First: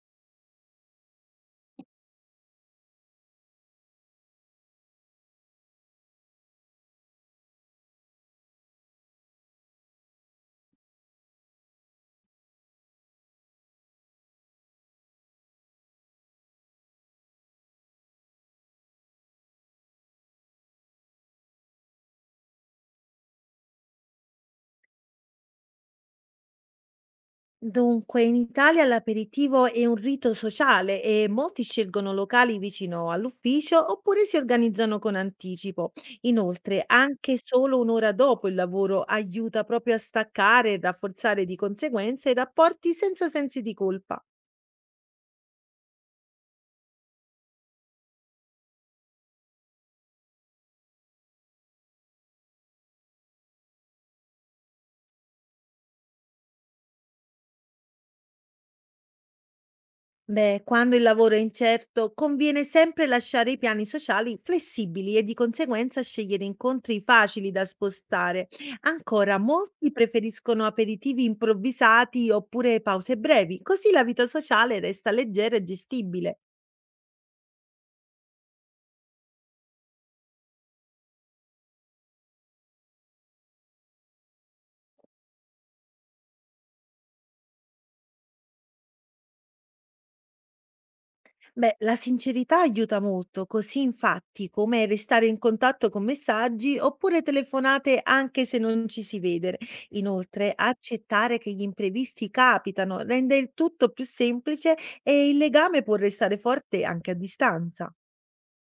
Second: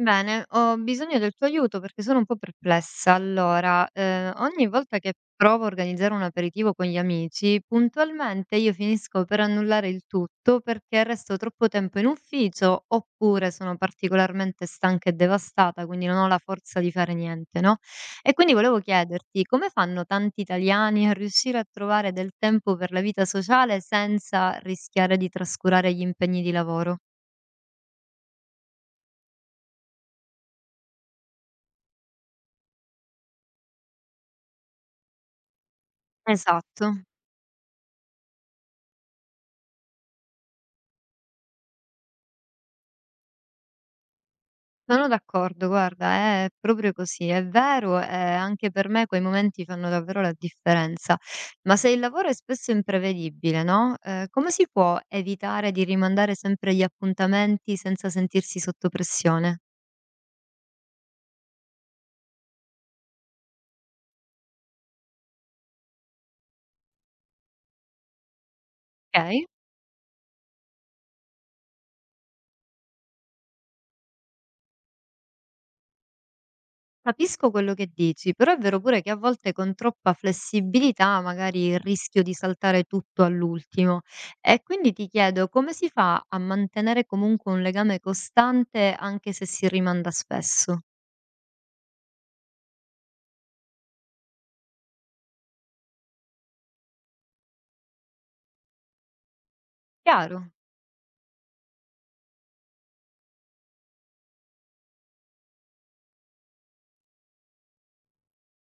Bene, ho bisogno del tuo aiuto perché sono un po' perplessa. Allora, ogni volta che provo a organizzare un aperitivo con gli amici, puntualmente io finisco per annullare il tutto perché resto troppo tempo in ufficio oppure sono particolarmente stanca e devastata, quindi non ho la forza di fare niente, no? E quindi volevo chiederti come fanno tanti italiani a riuscire a trovare del tempo per la vita sociale senza rischiare di trascurare gli impegni di lavoro? Dunque, in Italia l'aperitivo è un rito sociale e molti scelgono locali vicino all'ufficio oppure si organizzano con anticipo. Inoltre, Esatto. anche solo un'ora dopo il lavoro aiuta proprio a staccare e rafforzare di conseguenza i rapporti senza sensi di colpa. Sono d'accordo, guarda, è proprio così, è vero, e anche per me quei momenti fanno davvero la differenza. Ma se il lavoro è spesso imprevedibile, no? Come si può evitare di rimandare sempre gli appuntamenti senza sentirsi sotto pressione? Beh, quando il lavoro è incerto, conviene sempre lasciare i piani sociali flessibili e di conseguenza scegliere incontri facili da spostare. Ancora, Ok? molti preferiscono aperitivi improvvisati oppure pause brevi, così la vita sociale resta leggera e gestibile. Capisco quello che dici, però è vero pure che a volte con troppa flessibilità magari rischio di saltare tutto all'ultimo. E quindi ti chiedo come si fa a mantenere comunque un legame costante anche se si rimanda spesso? Beh, la sincerità aiuta molto, così infatti come restare in contatto con messaggi oppure telefonate anche se non ci si vede. Chiaro, Inoltre, accettare che gli imprevisti capitano rende il tutto più semplice e il legame può restare forte anche a distanza.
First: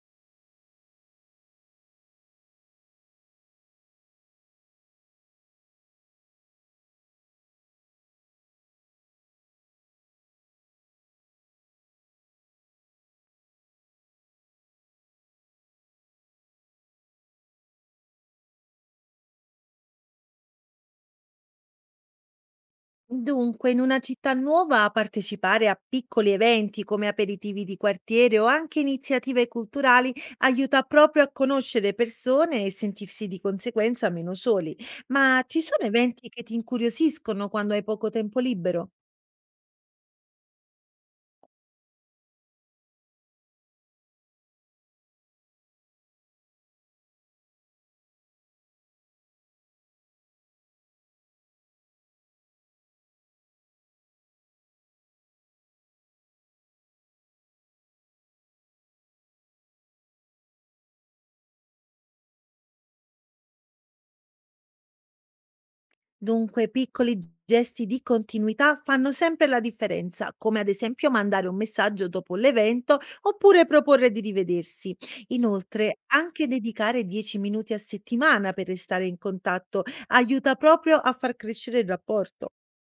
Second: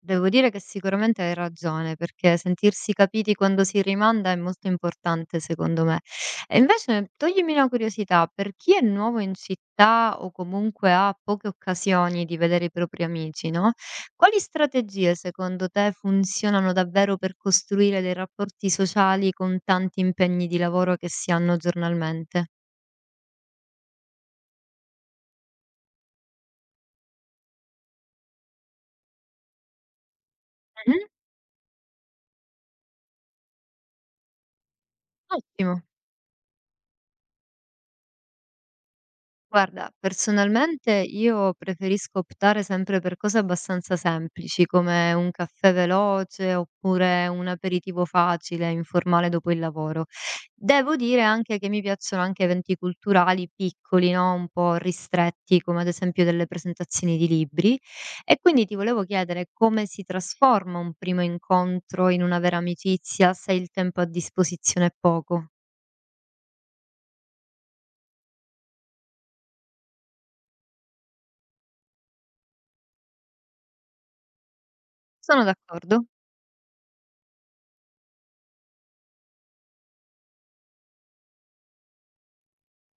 devo dire che sicuramente hai ragione, perché sentirsi capiti quando si rimanda è molto importante secondo me. E invece toglimi una curiosità, per chi è nuovo in città o comunque ha poche occasioni di vedere i propri amici, no? Quali strategie secondo te funzionano davvero per costruire dei rapporti sociali con tanti impegni di lavoro che si hanno giornalmente? Dunque, in una città nuova partecipare a piccoli eventi come aperitivi di quartiere o anche iniziative culturali aiuta Mhm. proprio a conoscere persone e sentirsi di conseguenza meno soli. Ma ci Ottimo. sono eventi che ti incuriosiscono quando hai poco tempo libero? Guarda, personalmente io preferisco optare sempre per cose abbastanza semplici, come un caffè veloce oppure un aperitivo facile, informale dopo il lavoro. Devo dire anche che mi piacciono anche eventi culturali piccoli, no? Un po' ristretti, come ad esempio delle presentazioni di libri. E quindi ti volevo chiedere come si trasforma un primo incontro in una vera amicizia se il tempo a disposizione è poco. Dunque, piccoli gesti di continuità fanno sempre la differenza, come ad esempio mandare un messaggio dopo l'evento oppure proporre di rivedersi. Sono Inoltre, d'accordo? anche dedicare 10 minuti a settimana per restare in contatto aiuta proprio a far crescere il rapporto.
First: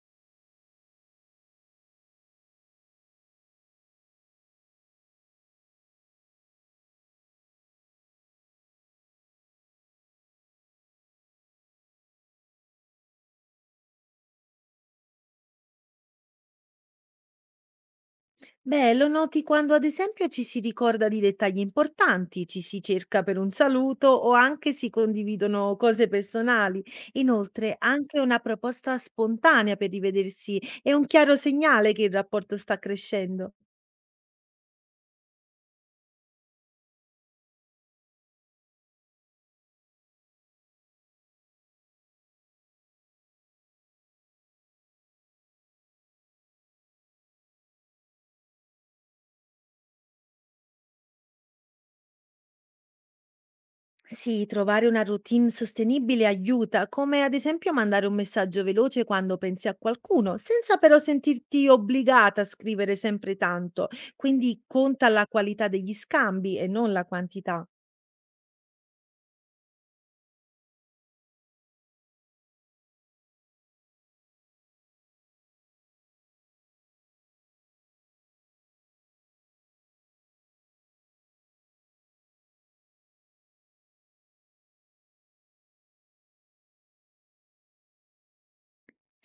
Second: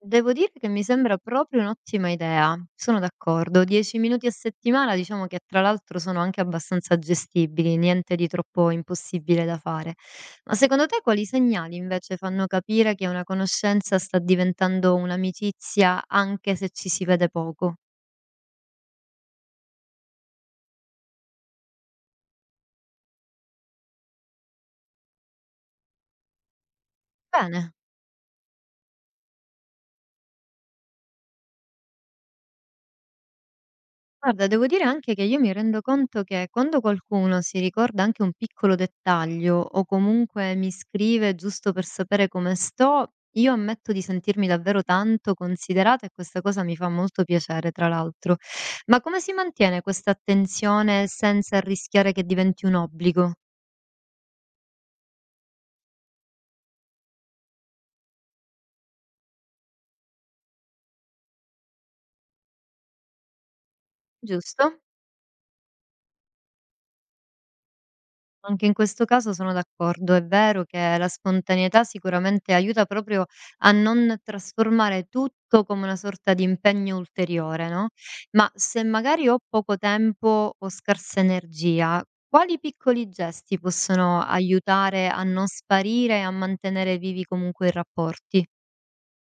Devo dire che mi sembra proprio un'ottima idea, sono d'accordo. 10 minuti a settimana diciamo che tra l'altro sono anche abbastanza gestibili, niente di troppo impossibile da fare. Ma secondo te quali segnali invece fanno capire che una conoscenza sta diventando un'amicizia anche se ci si vede poco? Beh, lo noti quando ad esempio ci si ricorda di dettagli importanti, ci si cerca per un saluto o anche si condividono cose personali. Bene. Inoltre, anche una proposta spontanea per rivedersi è un chiaro segnale che il rapporto sta crescendo. Guarda, devo dire anche che io mi rendo conto che quando qualcuno si ricorda anche un piccolo dettaglio o comunque mi scrive giusto per sapere come sto, io ammetto di sentirmi davvero tanto considerata e questa cosa mi fa molto piacere, tra l'altro. Ma come si mantiene questa attenzione senza rischiare che diventi un obbligo? Sì, trovare una routine sostenibile aiuta, come ad esempio mandare un messaggio veloce quando pensi a qualcuno, senza però sentirti obbligata a scrivere sempre tanto. Quindi Giusto? conta la qualità degli scambi e non la quantità. Anche in questo caso sono d'accordo. È vero che la spontaneità sicuramente aiuta proprio a non trasformare tutto come una sorta di impegno ulteriore, no? Ma se magari ho poco tempo o scarsa energia, quali piccoli gesti possono aiutare a non sparire e a mantenere vivi comunque i rapporti?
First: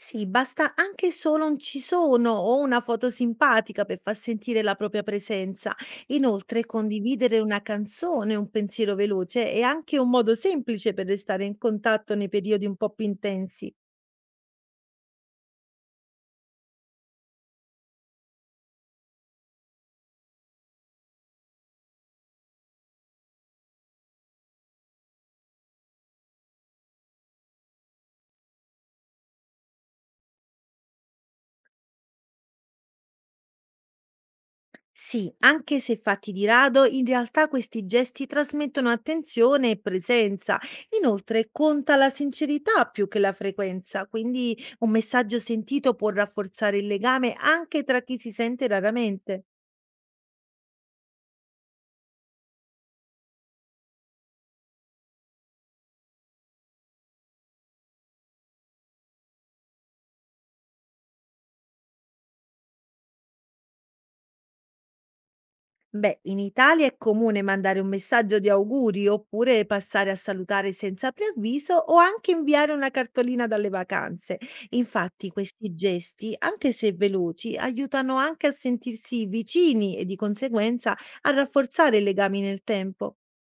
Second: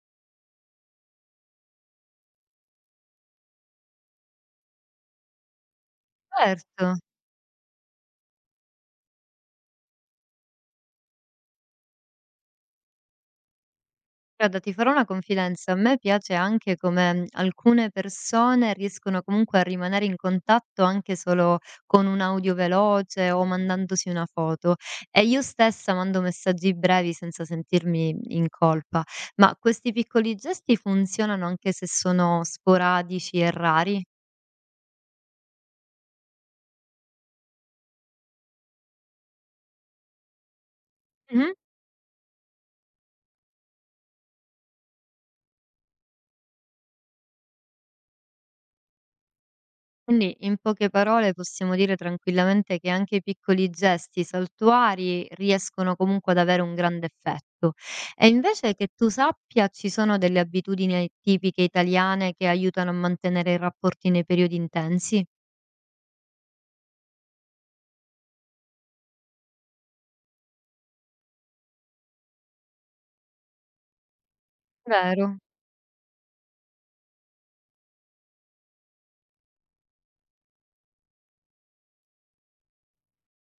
Sì, basta anche solo un "ci sono" o una foto simpatica per far sentire la propria presenza. Inoltre, Certo. condividere una canzone, un pensiero veloce è anche un modo semplice per restare in contatto nei periodi un po' più intensi. Guarda, ti farò una confidenza. A me piace anche come alcune persone riescono comunque a rimanere in contatto anche solo con un audio veloce o mandandosi una foto. E io stessa mando messaggi brevi senza sentirmi in colpa. Ma questi piccoli gesti funzionano anche se sono sporadici e rari? Sì, anche se fatti di rado, in realtà questi gesti trasmettono attenzione e presenza. Inoltre, conta la sincerità più che la frequenza, quindi un messaggio sentito può rafforzare il legame anche tra chi si sente raramente. Quindi, in poche parole, possiamo dire tranquillamente che anche i piccoli gesti saltuari riescono comunque ad avere un grande effetto. E invece che tu sappia, ci sono delle abitudini tipiche italiane che aiutano a mantenere i rapporti nei periodi intensi? Beh, in Italia è comune mandare un messaggio di auguri oppure passare a salutare senza preavviso o anche inviare una cartolina dalle vacanze. Infatti, Vero. questi gesti, anche se veloci, aiutano anche a sentirsi vicini e di conseguenza a rafforzare i legami nel tempo.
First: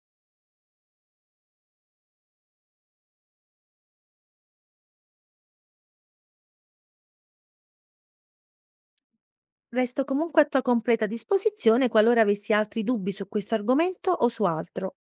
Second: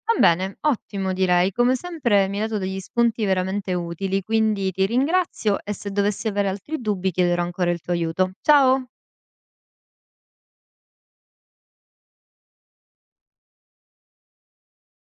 Va bene, ottimo direi. Come sempre mi hai dato degli spunti veramente utili, quindi ti ringrazio e se dovessi avere altri dubbi chiederò ancora il tuo aiuto. Ciao! Resto comunque a tua completa disposizione qualora avessi altri dubbi su questo argomento o su altro.